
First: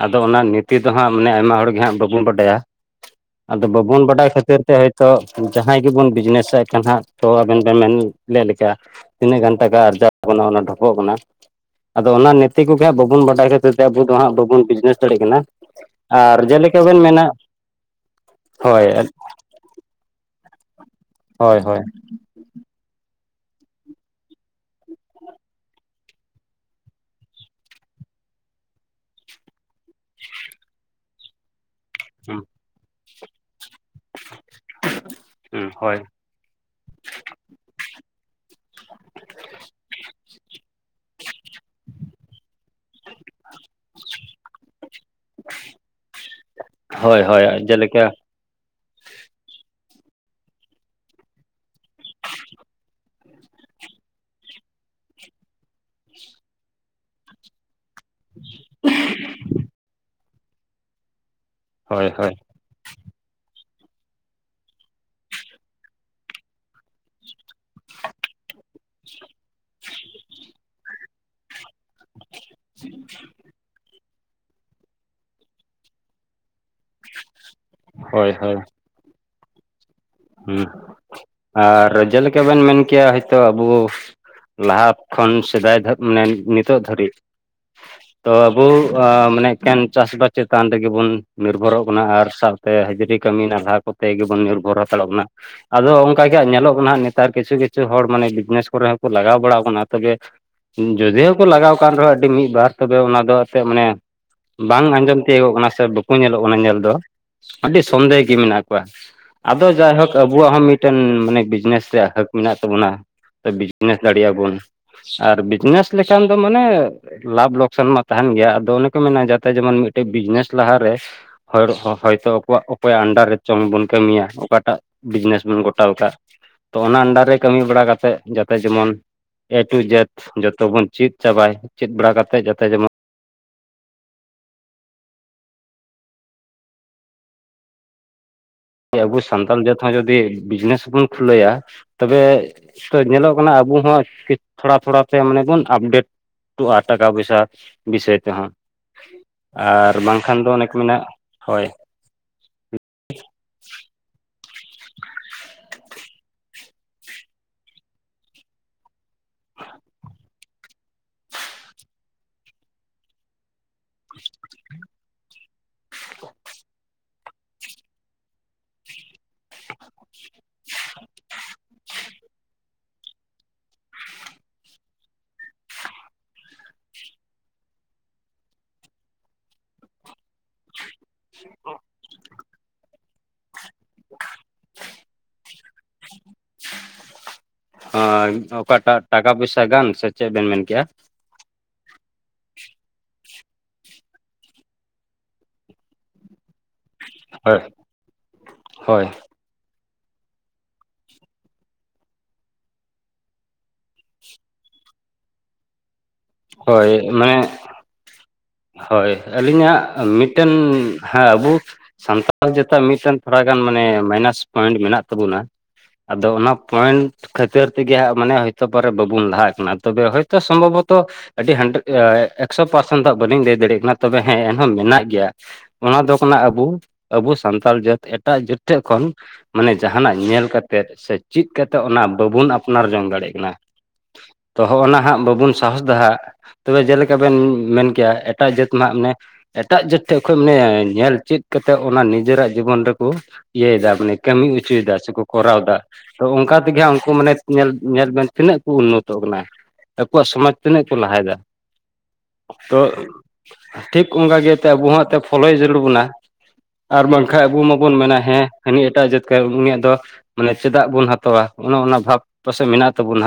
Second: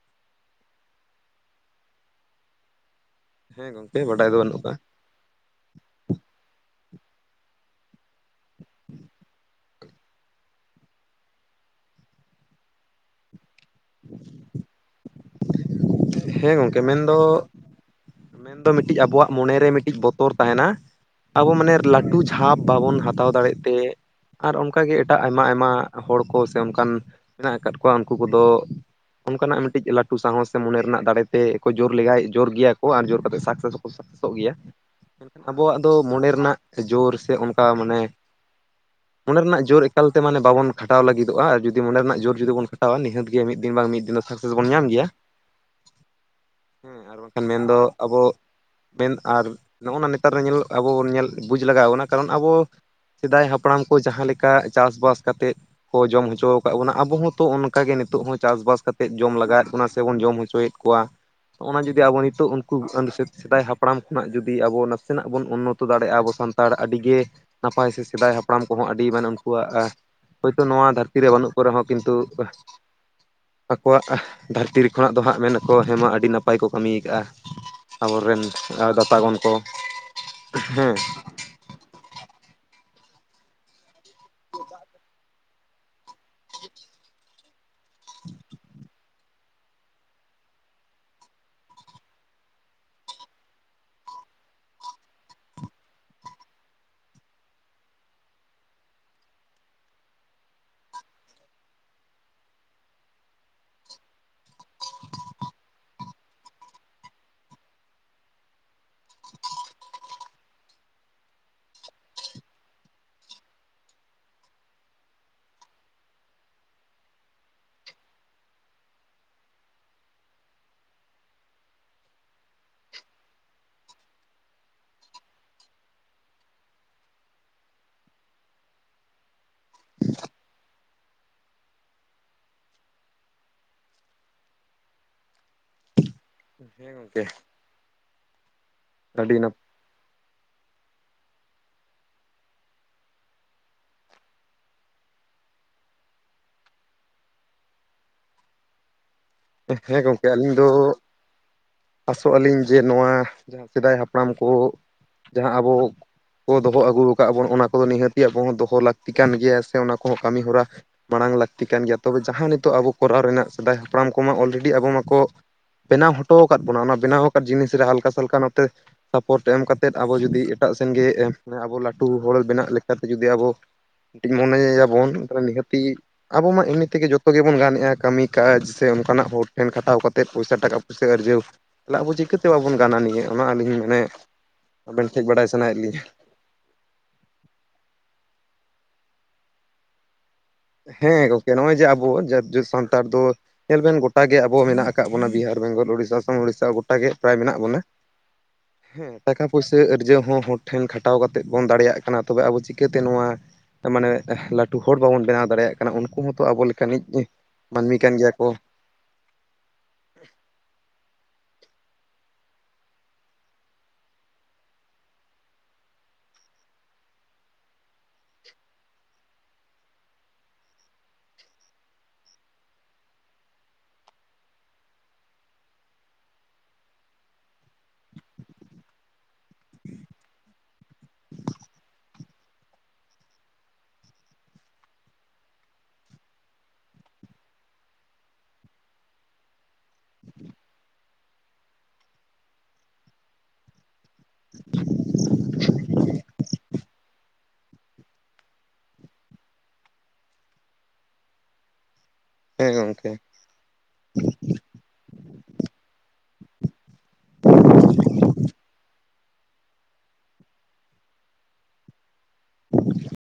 ᱟᱫᱚ ᱚᱱᱟ ᱱᱤᱛᱤ ᱫᱚ ᱦᱟᱸᱜ ᱢᱟᱱᱮ ᱟᱭᱢᱟ ᱦᱚᱲᱜᱮ ᱦᱟᱸᱜ ᱵᱟᱵᱚᱱ ᱵᱟᱰᱟᱭᱟ ᱾ ᱟᱫᱚ ᱦᱮᱸ ᱜᱚᱝᱠᱮ ᱵᱟᱵᱚᱱ ᱵᱟᱰᱟᱭ ᱫᱚ ᱵᱟᱹᱱᱩᱜ ᱠᱷᱟᱹᱛᱤᱨ ᱛᱮ ᱟᱠᱟᱜᱼᱟ ᱦᱚᱭ ᱛᱚ ᱡᱟᱦᱟᱸᱭ ᱜᱮᱵᱚᱱ ᱵᱤᱡᱽᱱᱮᱥᱮᱫ ᱠᱟᱱ ᱦᱟᱸᱜ ᱛᱚ ᱟᱵᱮᱱ ᱵᱮᱱ ᱢᱮᱱ ᱼᱼ ᱞᱮ ᱞᱮᱠᱟ ᱛᱤᱱᱟᱹᱜ ᱜᱟᱱ ᱴᱟᱠᱟ ᱟᱨᱡᱟᱜ ᱚᱱᱟ ᱚᱱᱟ ᱰᱷᱚᱯᱚᱜ ᱠᱟᱱᱟ ᱟᱫᱚ ᱚᱱᱟ ᱱᱤᱛᱤ ᱠᱚᱜᱮ ᱦᱟᱸᱜ ᱵᱟᱵᱚᱱ ᱵᱟᱰᱟᱭ ᱠᱷᱟᱹᱛᱤᱨ ᱛᱮ ᱟᱵᱚ ᱫᱚ ᱦᱟᱸᱜ ᱵᱟᱵᱚᱱ ᱵᱤᱡᱽᱱᱮᱥᱼᱼ [unintelligible] ᱠᱟᱱᱟ ᱟᱨ ᱦᱮᱸ ᱜᱚᱝᱠᱮ ᱡᱮᱞᱮᱠᱟ ᱵᱮᱱ ᱢᱮᱱᱫᱚ ᱢᱮᱱᱟ ᱢᱮᱱᱫᱚ ᱦᱳᱭ ᱼᱼ ᱢᱤᱫᱴᱤᱡ ᱟᱵᱚᱣᱟᱜ ᱢᱚᱱᱮᱨᱮ ᱢᱤᱫᱴᱤᱡ ᱵᱚᱛᱚᱨ ᱛᱟᱦᱮᱱᱟ ᱟᱵᱚ ᱦᱳᱭ ᱢᱟᱱᱮ ᱦᱳᱭ ᱞᱟᱹᱴᱩ ᱡᱷᱟᱯ ᱵᱟᱵᱚᱱ ᱦᱟᱛᱟᱣ ᱫᱟᱲᱮᱜ ᱛᱮ ᱟᱨ ᱚᱱᱠᱟᱜᱮ ᱮᱴᱟᱜ ᱟᱭᱢᱟ ᱟᱭᱢᱟ ᱦᱚᱲ ᱠᱚ ᱥᱮ ᱚᱱᱠᱟᱱ ᱢᱮᱱᱟᱜ ᱟᱠᱟᱫ ᱠᱚᱣᱟ ᱩᱱᱠᱩ ᱠᱚᱫᱚ ᱚᱱᱠᱟᱱᱟᱜ ᱢᱤᱫᱴᱤᱡ ᱞᱟᱹᱴᱩ ᱥᱟᱦᱚᱥ ᱥᱮ ᱢᱚᱱᱮ ᱨᱮᱱᱟᱜ ᱫᱟᱲᱮ ᱛᱮ ᱠᱚ ᱡᱳᱨ ᱞᱮᱜᱟᱭ ᱡᱳᱨ ᱜᱮᱭᱟ ᱠᱚ ᱟᱨ ᱡᱳᱨ ᱠᱟᱛᱮ ᱥᱟᱠᱥᱮᱥ ᱼᱼ ᱥᱟᱥᱚᱜ ᱜᱮᱭᱟ ᱢᱮᱱᱠᱷᱟᱱ ᱦᱳᱭ ᱟᱵᱚᱣᱟᱜ ᱫᱚ ᱦᱳᱭ ᱢᱚᱱᱮ ᱨᱮᱱᱟᱜ ᱡᱳᱨ ᱥᱮ ᱚᱱᱠᱟ ᱢᱟᱱᱮ ᱼᱼ [inaudible] ᱢᱚᱱᱮ ᱨᱮᱱᱟᱜ ᱡᱳᱨ ᱮᱠᱟᱞᱛᱮ ᱢᱚᱱᱮ ᱵᱟᱵᱚᱱ ᱠᱷᱟᱴᱟᱣ ᱞᱟᱹᱜᱤᱫᱼᱟ ᱟᱨ ᱡᱩᱫ ᱢᱚᱱᱮ ᱨᱮᱱᱟᱜ ᱡᱳ ᱡᱩᱫᱤ ᱵᱚᱱ ᱠᱷᱟᱣᱟ ᱱᱤᱦᱟᱹᱛ ᱜᱮ ᱢᱤᱫ ᱫᱤᱱ ᱵᱟᱝ ᱢᱤᱫ ᱫᱤᱱ ᱼᱼ ᱥᱟᱠᱥᱮᱥ ᱵᱚᱱ ᱧᱟᱢ ᱜᱮᱭᱟ ᱾ ᱦᱮᱸ ᱟᱨ ᱦᱳᱭ ᱦᱳᱭ ᱵᱟᱝᱠᱷᱟᱱ ᱢᱮᱱᱫᱚ ᱡᱮᱞᱮᱠᱟ ᱟᱵᱚ ᱼᱼ ᱢᱮᱱ ᱟᱨ ᱱᱚᱜᱼᱚ ᱱᱟ ᱱᱮᱛᱟᱨ ᱨᱮ ᱧᱮᱞ ᱟᱵᱚ ᱵᱚᱱ ᱧᱮᱞ ᱵᱩᱡᱽ ᱞᱟᱜᱟᱣ ᱟᱵᱚᱱᱟ ᱠᱟᱨᱚᱱ ᱟᱵᱚ ᱼᱼ ᱥᱮᱫᱟᱭ ᱦᱟᱯᱲᱟᱢ ᱠᱚ ᱡᱟᱦᱟᱸ ᱞᱮᱠᱟ ᱪᱟᱥᱵᱟᱥ ᱠᱟᱛᱮᱫ ᱠᱚ ᱡᱚᱢ ᱦᱚᱪᱚ ᱟᱠᱟᱜ ᱵᱚᱱᱟ ᱟᱵᱚᱦᱚᱸ ᱦᱚᱸᱛᱚ ᱼᱼ ᱠᱟ ᱜᱮ ᱱᱤᱛᱚᱜ ᱦᱚᱸ ᱪᱟᱥᱵᱟᱥ ᱠᱟᱛᱮᱫ ᱡᱚᱢ ᱞᱟᱜᱟᱣᱮᱫ ᱵᱚᱱᱟ ᱥᱮ ᱵᱚᱱ ᱡᱚᱢ ᱦᱚᱪᱚᱭᱮᱫ ᱠᱚᱣᱟ ᱦᱚᱜᱼᱚᱱᱟ ᱡᱩᱫᱤ ᱦᱳᱭ ᱟᱵᱚ ᱦᱳᱭ ᱱᱤᱛᱚᱜ [unintelligible] ᱥᱮᱫᱟᱭ ᱦᱟᱯᱲᱟᱢ ᱠᱷᱚᱱᱟᱜ ᱡᱩᱫᱤ ᱟᱵᱚ ᱱᱟᱥᱮᱱᱟᱜ ᱵᱚᱱ ᱩᱱᱱᱚᱛᱚ ᱫᱟᱲᱮᱭᱟᱜᱼᱟ ᱟᱵᱚ ᱥᱟᱱᱛᱟᱲ ᱟᱹᱰᱤᱜᱮ ᱱᱟᱯᱟᱭ ᱥᱮ ᱥᱮᱫᱟᱭ ᱦᱟᱯᱲᱟᱢ ᱠᱚᱦᱚᱸ ᱟᱹᱰᱤ [unintelligible] ᱟᱠᱚᱣᱟᱜ ᱦᱳᱭᱛᱚ ᱱᱚᱣᱟ ᱫᱷᱟᱹᱨᱛᱤ ᱨᱮ ᱵᱟᱹᱱᱩᱜ ᱠᱚ ᱨᱮᱦᱚᱸ ᱠᱤᱱᱛᱩ ᱟᱠᱚᱣᱟᱜ ᱼᱼ ᱫᱷᱟᱹᱨᱛᱤ ᱨᱮ ᱠᱷᱚᱱᱟᱜ ᱫᱚ ᱦᱟᱸᱜ ᱢᱮᱱᱟᱠᱚ ᱦᱮᱸᱢᱟ ᱟᱹᱰᱤ ᱱᱟᱯ ᱯᱟᱭ ᱠᱚ ᱠᱟᱹᱢᱤᱭ ᱟᱠᱟᱜᱼᱟ ᱦᱳᱭ ᱟᱵᱚᱨᱮᱱ ᱦᱳᱭ ᱫᱟᱛᱟ ᱜᱚᱱ ᱠᱚ᱾ ᱦᱩᱸ ᱦᱮᱸ ᱟᱨ ᱡᱮᱞᱮᱠᱟ ᱵᱮᱱ ᱢᱮᱱ ᱠᱮᱭᱟ ᱦᱳᱭᱛᱳ ᱟᱵᱩ ᱞᱟᱦᱟ ᱠᱷᱚᱱ ᱥᱮᱫᱟᱭ ᱢᱟᱱᱮ ᱱᱤᱛᱚᱜ ᱫᱷᱟᱹᱨᱤᱜ ᱾ ᱛᱚ ᱟᱵᱩ ᱟ ᱢᱟᱱᱮ ᱮᱠᱮᱱ ᱪᱟᱥ ᱵᱟᱥ ᱪᱮᱛᱟᱱ ᱨᱮᱜᱮ ᱵᱩᱱ ᱱᱤᱨᱵᱷᱚᱨᱚᱜ ᱠᱟᱱᱟ ᱟᱨ ᱥᱟᱣ ᱼᱼ ᱛᱮ ᱦᱟᱹᱡᱽᱨᱤ ᱠᱟᱹᱢᱤ ᱱᱟᱞᱦᱟ ᱠᱚᱛᱮ ᱜᱮᱵᱚᱱ ᱱᱤᱨᱵᱷᱚᱨ ᱦᱟᱛᱟᱲᱟᱜ ᱠᱟᱱᱟ᱾ ᱟᱫᱚ ᱚᱱᱠᱟ ᱜᱮ ᱧᱮᱞᱚᱜ ᱠᱟᱱᱟ ᱱᱮᱛᱟᱨ ᱠᱤᱪᱷᱩ ᱠᱤᱪᱷᱩ ᱦᱚᱲ ᱢᱟᱱᱮ ᱵᱤᱡᱽᱱᱮᱥ ᱠᱚᱨᱮ ᱦᱚᱸᱠᱚ ᱞᱟᱜᱟᱣ ᱵᱟᱲᱟᱣ ᱠᱟᱱᱟ ᱛᱚᱵᱮ ᱼᱼ ᱡᱚᱫᱤᱳ ᱦᱚᱸᱠᱚ ᱞᱟᱜᱟᱣ ᱟᱠᱟᱱ ᱨᱮᱦᱚᱸ ᱟᱹᱰᱤ ᱢᱤᱫ ᱵᱟᱨ ᱛᱚᱵᱮ ᱚᱱᱟ ᱫᱚ ᱟᱛᱮ ᱢᱟᱱᱮ ᱼᱼ ᱵᱟᱝ ᱟᱸᱡᱚᱢ ᱛᱤᱭᱳᱜᱚᱜ ᱠᱟᱱᱟ ᱥᱮ ᱵᱟᱠᱚ ᱧᱮᱞᱚᱜ ᱠᱟᱱᱟ ᱧᱮᱞ ᱫᱚ ᱟᱹᱰᱤ ᱥᱚᱱᱫᱮᱦ ᱜᱮ ᱢᱮᱱᱟᱜ ᱠᱚᱣᱟ ᱟᱫᱚ ᱡᱟᱭᱦᱳᱠ ᱟᱵᱚᱣᱟᱜ ᱦᱚᱸ ᱢᱤᱫᱴᱮᱱ ᱢᱟᱱᱮ ᱵᱤᱡᱽᱱᱮᱥ ᱨᱮᱭᱟᱜ ᱦᱟᱹᱠ ᱢᱮᱱᱟᱜ ᱛᱟᱵᱚᱱᱟ ᱵᱤᱡᱽᱱᱮᱥ ᱫᱟᱲᱮᱭᱟᱜᱼᱟ ᱵᱚᱱ ᱟᱨ ᱵᱤᱡᱽᱱᱮᱥ ᱞᱮᱠᱷᱟᱱ ᱫᱚ ᱢᱟᱱᱮ ᱞᱟᱵᱷ ᱞᱚᱠᱥᱟᱱ ᱢᱟ ᱛᱟᱦᱮᱱ ᱜᱮᱭᱟ ᱟᱫᱚ ᱚᱱᱮ ᱠᱚ ᱢᱮᱱᱟ ᱡᱟᱛᱮ ᱡᱮᱢᱚᱱ ᱢᱤᱫᱴᱮᱡ ᱵᱤᱡᱽᱱᱮᱥ ᱞᱟᱦᱟᱨᱮ ᱦᱚᱲ ᱦᱚᱭᱛᱚ ᱟᱠᱚᱭᱟᱜ ᱚᱠᱚᱭᱟᱜ ᱟᱱᱰᱟᱨ ᱨᱮ ᱪᱚ ᱵᱚᱱ ᱠᱟᱹᱢᱤᱭᱟ ᱚᱠᱟᱴᱟᱜ ᱵᱤᱡᱽᱱᱮᱥ ᱵᱚᱱ ᱜᱚᱴᱟᱣ ᱟᱠᱟᱫ ᱛᱚ ᱚᱱᱟ ᱟᱱᱰᱟᱨ ᱨᱮ ᱠᱟᱹᱢᱤ ᱵᱟᱲᱟ ᱠᱟᱛᱮᱫ ᱡᱟᱛᱮ ᱡᱮᱢᱚᱱ ᱮ ᱴᱩ ᱡᱮᱴᱷ ᱡᱚᱛᱚ ᱵᱚᱱ ᱪᱮᱫ ᱪᱟᱵᱟᱭ ᱪᱮᱫ ᱵᱟᱲᱟ ᱠᱟᱛᱮᱜ ᱡᱟᱛᱮ ᱡᱮᱢᱚᱱ ᱦᱮᱸ ᱜᱚᱝᱠᱮ ᱟᱵᱚ ᱟᱹᱰᱤ ᱥᱟᱱᱛᱟᱲ ᱱᱟᱯᱟᱭ ᱡᱟᱹᱛ ᱦᱚᱸ ᱡᱩᱫᱤ ᱵᱤᱡᱽᱱᱮᱥ ᱵᱚᱱ ᱠᱷᱩᱞᱟᱹᱭᱟ ᱛᱚᱵᱮ ᱛᱚ ᱧᱮᱞᱚᱜ ᱠᱟᱱᱟ ᱟᱵᱚ ᱦᱚᱸ ᱛᱷᱚᱲᱟ ᱛᱷᱚᱲᱟ ᱛᱮ ᱢᱟᱱᱮ ᱵᱚᱱ ᱟᱯᱰᱮᱴ ᱩ ᱟᱨ ᱴᱟᱠᱟ ᱯᱚᱭᱥᱟ ᱵᱤᱥᱚᱭ ᱛᱮᱦᱚᱸ ᱟᱨ ᱦᱮᱸ ᱜᱚᱝᱠᱮ ᱵᱟᱝᱠᱷᱟᱱ ᱫᱚ ᱟᱹᱞᱤᱧ ᱚᱱᱮ ᱠᱚ ᱢᱮᱱᱟᱜ ᱦᱳᱭ ᱟᱥᱚᱜ ᱟᱹᱞᱤᱧ ᱡᱮ ᱱᱚᱣᱟ ᱡᱟᱦᱟᱸ ᱥᱮᱫᱟᱭ ᱦᱟᱯᱲᱟᱢ ᱠᱚ ᱡᱟᱦᱟᱸ ᱟᱵᱚ ᱠᱚ ᱫᱚᱦᱚ ᱟᱹᱜᱩ ᱟᱠᱟᱫ ᱵᱚᱱ ᱚᱱᱟ ᱠᱚ ᱫᱚ ᱱᱤᱦᱟᱹᱛᱤᱜ ᱟᱵᱚ ᱦᱚᱸ ᱫᱚᱦᱚ ᱞᱟᱹᱠᱛᱤ ᱠᱟᱱ ᱜᱮᱭᱟ ᱥᱮ ᱚᱱᱟ ᱠᱚᱦᱚᱸ ᱠᱟᱹᱢᱤ ᱦᱚᱨᱟ ᱢᱟᱲᱟᱝ ᱞᱟᱹᱠᱛᱤ ᱠᱟᱱ ᱜᱮᱭᱟ ᱛᱚᱵᱮ ᱡᱟᱦᱟᱸ ᱱᱤᱛᱚᱜ ᱟᱵᱚ ᱠᱚᱨᱟᱣ ᱨᱮᱱᱟᱜ ᱥᱮᱫᱟᱭ ᱦᱟᱯᱲᱟᱢ ᱠᱚᱢᱟ ᱚᱞᱨᱮᱰᱤ ᱟᱵᱚ ᱢᱟᱠᱚ ᱵᱮᱱᱟᱣ ᱦᱚᱴᱚ ᱟᱠᱟᱫ ᱵᱚᱱᱟ ᱚᱱᱟ ᱵᱮᱱᱟᱣ ᱟᱠᱟᱫ ᱡᱤᱱᱤᱥ ᱨᱮ ᱦᱟᱞᱠᱟᱥᱟᱞᱠᱟ ᱱᱚᱛᱮ ᱥᱟᱯᱳᱨᱴ ᱮᱢ ᱠᱟᱛᱮᱫ ᱟᱵᱚ ᱡᱩᱫᱤ ᱮᱴᱟᱜ ᱥᱮᱱᱜᱮᱟᱱ ᱟᱵᱚ ᱞᱟᱹᱴᱩ ᱦᱚᱲ ᱵᱮᱱᱟᱜ ᱞᱮᱠᱟᱛᱮ ᱡᱩᱫᱤ ᱟᱵᱚ ᱢᱚᱱᱮᱭᱮᱭᱟᱵᱚᱱ ᱱᱤᱦᱟᱹᱛᱤ ᱟᱵᱚ ᱢᱟ ᱤᱱᱟᱹ ᱛᱤᱜᱤ ᱡᱚᱛᱚ ᱜᱮᱵᱚᱱ ᱜᱟᱱᱮᱫᱼᱟ ᱠᱟᱹᱢᱤ ᱠᱟᱡᱽ ᱥᱮ ᱚᱱᱠᱟᱱᱟᱜ ᱦᱚᱲ ᱴᱷᱮᱱ ᱠᱷᱟᱴᱟᱣ ᱠᱟᱛᱮ ᱯᱚᱭᱥᱟ ᱴᱟᱠᱟ ᱯᱩᱭᱥᱟᱹ ᱟᱨᱡᱟᱹᱣ ᱪᱟᱞᱟᱜᱵᱚ ᱪᱤᱠᱟᱹᱛᱮ ᱪᱮ ᱵᱟᱵᱚᱱ ᱜᱟᱱᱟ ᱱᱤᱭᱟᱹ ᱚᱱᱟ ᱟᱹᱞᱤᱧ ᱢᱮᱱᱮ ᱟᱵᱮᱱ ᱴᱷᱮᱡ ᱵᱟᱲᱟᱭ ᱥᱟᱱᱟᱭᱮᱫ ᱞᱤᱧᱟᱹ ᱦᱚᱭ ᱚᱠᱟᱴᱟᱜ ᱴᱟᱠᱟ ᱯᱚᱭᱥᱟ ᱜᱟᱱ ᱥᱮ ᱪᱮᱫ ᱵᱮᱱ ᱢᱮᱱ ᱠᱮᱜᱼᱟ ᱦᱮᱸ ᱜᱚᱝᱠᱮ ᱱᱚᱜᱼᱚᱭ ᱡᱮ ᱟᱵᱚ ᱡᱟᱹᱛ ᱥᱟᱱᱛᱟᱲ ᱫᱚ ᱧᱮᱞ ᱵᱮᱱ ᱜᱚᱴᱟ ᱜᱮ ᱟᱵᱚ ᱢᱮᱱᱟᱜ ᱟᱠᱟᱫ ᱵᱚᱱᱟ ᱵᱤᱦᱟᱨ ᱵᱮᱝᱜᱚᱞ ᱩᱲᱤᱥᱟ ᱟᱥᱟᱢ ᱩᱲᱤᱥᱟ ᱜᱚᱴᱟᱜᱮ ᱯᱨᱟᱭ ᱢᱮᱱᱟᱜ ᱦᱳᱭ ᱵᱚᱱᱟ ᱦᱳᱭ ᱦᱮᱸ ᱴᱟᱠᱟ ᱯᱩᱭᱥᱟᱹ ᱟᱹᱨᱡᱟᱹᱣ ᱦᱚᱸ ᱦᱚᱲ ᱴᱷᱮᱱ ᱠᱷᱟᱴᱟᱣ ᱠᱟᱛᱮᱫ ᱵᱚᱱ ᱫᱟᱲᱮᱭᱟᱜ ᱠᱟᱱᱟ ᱛᱚᱵᱮ ᱟᱵᱚ ᱪᱤᱠᱟᱹᱛᱮ ᱱᱚᱶᱟ ᱢᱟᱱᱮ ᱞᱟᱹᱴᱩ ᱦᱚᱲ ᱵᱟᱵᱚᱱ ᱵᱮᱱᱟᱣ ᱫᱟᱲᱮᱭᱟᱜ ᱠᱟᱱᱟ ᱩᱱᱠᱩ ᱦᱚᱸᱛᱚ ᱟᱵᱚ ᱦᱳᱭ ᱞᱮᱠᱟᱱᱤᱡ ᱢᱟᱱᱮ ᱢᱟᱹᱱᱢᱤ ᱠᱟᱱ ᱜᱮᱭᱟ ᱠᱚ ᱦᱳᱭ ᱟᱹᱞᱤᱧᱟᱜ ᱢᱤᱫᱴᱮᱱ ᱦᱮᱸ ᱟᱵᱩ ᱥᱟᱱᱛᱟᱲ ᱡᱟ. ᱛᱟᱜ ᱢᱤᱫᱴᱮᱱ ᱛᱷᱚᱲᱟ ᱜᱟᱱ ᱢᱟᱱᱮ ᱢᱟᱭᱱᱟᱥ ᱯᱚᱭᱮᱱᱴ ᱢᱮᱱᱟᱜ ᱛᱟᱵᱚᱱᱟ ᱟᱫᱚ ᱚᱱᱟ ᱯᱚᱭᱮᱱᱴ ᱠᱷᱟᱹᱛᱤᱨ ᱛᱮᱜᱮ ᱦᱟᱜ ᱢᱟᱱᱮ ᱦᱚᱭᱛᱚ ᱯᱚᱨᱮ ᱵᱟᱵᱩᱱ ᱞᱟᱦᱟᱜ ᱠᱟᱱᱟ ᱛᱚᱵᱮ ᱦᱚᱭᱛᱚ ᱥᱚᱢᱵᱷᱚᱵᱚᱛ ᱛᱚ ᱟᱹᱰᱤ ᱦᱟᱱᱰ ᱮᱠᱥᱚ ᱯᱟᱨᱥᱮᱱ ᱫᱚ ᱵᱟᱹᱞᱤᱧ ᱞᱟᱹᱭ ᱫᱟᱲᱮᱭᱟᱜ ᱠᱟᱱᱟ ᱛᱚᱵᱮ ᱦᱮᱸ ᱮᱱᱦᱚᱸ ᱢᱮᱱᱟᱜ ᱜᱮᱭᱟ ᱚᱱᱟ ᱫᱚ ᱠᱟᱱᱟ ᱟᱵᱩ ᱟᱵᱩ ᱥᱟᱱᱛᱟᱞ ᱡᱟᱹᱛ ᱮᱴᱟᱜ ᱡᱟᱹᱛ ᱴᱷᱮᱜ ᱠᱷᱚᱱ ᱢᱟᱱᱮ ᱡᱟᱦᱟᱱᱟᱜ ᱧᱮᱞ ᱠᱟᱛᱮᱜ ᱥᱮ ᱪᱤᱫ ᱠᱟᱛᱮᱫ ᱚᱱᱟ ᱵᱟᱵᱩᱱ ᱟᱯᱱᱟᱨ ᱡᱚᱝ ᱫᱟᱲᱮᱭᱟᱜ ᱠᱟᱱᱟ᱾ ᱛᱚ ᱦᱚᱜᱼᱱᱟ ᱦᱟᱸᱜ ᱵᱟᱵᱩᱱ ᱥᱟᱦᱚᱥᱫᱟ ᱦᱟᱸᱜ ᱛᱚᱵᱮ ᱡᱮᱞᱮᱠᱟ ᱵᱮᱱ ᱢᱮᱱ ᱠᱮᱭᱟ ᱮᱴᱟᱜ ᱡᱟᱹᱛ ᱱᱟᱜ ᱢᱮᱸᱫ ᱮᱴᱟᱜ ᱡᱟᱹᱛ ᱴᱷᱮᱡ ᱠᱷᱚᱡ ᱢᱟᱱᱮ ᱧᱮᱞ ᱪᱮᱫ ᱠᱟᱛᱮᱫ ᱚᱱᱟ ᱱᱤᱡᱮᱨᱟᱜ ᱡᱤᱵᱚᱱ ᱨᱮᱠᱚ ᱤᱭᱟᱹᱭᱮᱫᱟ ᱢᱟᱱᱮ ᱠᱟᱹᱢᱤ ᱚᱪᱚᱭᱮᱫᱟ ᱥᱮᱠᱚ ᱠᱚᱨᱟᱣ ᱫᱟ ᱛᱚ ᱚᱱᱠᱟ ᱛᱮᱜᱮ ᱦᱟᱜ ᱩᱱᱠᱩ ᱢᱟᱱᱮ ᱧᱮᱞ ᱧᱮᱞ ᱵᱮᱱ ᱛᱤᱱᱟᱹᱜ ᱠᱚ ᱩᱱᱱᱚᱛᱚ ᱠᱟᱱᱟ ᱟᱠᱚᱣᱟᱜ ᱥᱚᱢᱟᱡᱽ ᱛᱤᱱᱟᱹᱜ ᱠᱚ ᱞᱟᱦᱟᱭᱮᱫᱟ ᱦᱮᱸ ᱛᱚ ᱜᱚᱝᱠᱮ ᱴᱷᱤᱠ ᱚᱱᱠᱟ ᱜᱮᱛᱚ ᱟᱵᱚ ᱦᱚᱸ ᱮᱱᱛᱮ ᱯᱷᱚᱞᱚᱭ ᱡᱟᱹᱨᱩᱲ ᱵᱚᱱᱟ ᱟᱨ ᱵᱟᱝᱠᱷᱟᱡ ᱟᱵᱚ ᱢᱟᱵᱚᱱ ᱢᱮᱱᱟ ᱦᱮᱸ ᱦᱟᱹᱱᱤ ᱮᱴᱟᱜ ᱡᱟᱹᱛ ᱩᱱᱤᱭᱟᱜ ᱫᱚ ᱢᱟᱱᱮ ᱪᱮᱫᱟᱜ ᱵᱚᱱ ᱦᱟᱛᱟᱣᱟ ᱚᱱᱮ ᱚᱱᱟ ᱵᱷᱟᱵᱽ ᱯᱟᱥᱮᱡ ᱢᱮᱱᱟᱜ ᱛᱟᱵᱚᱱᱟ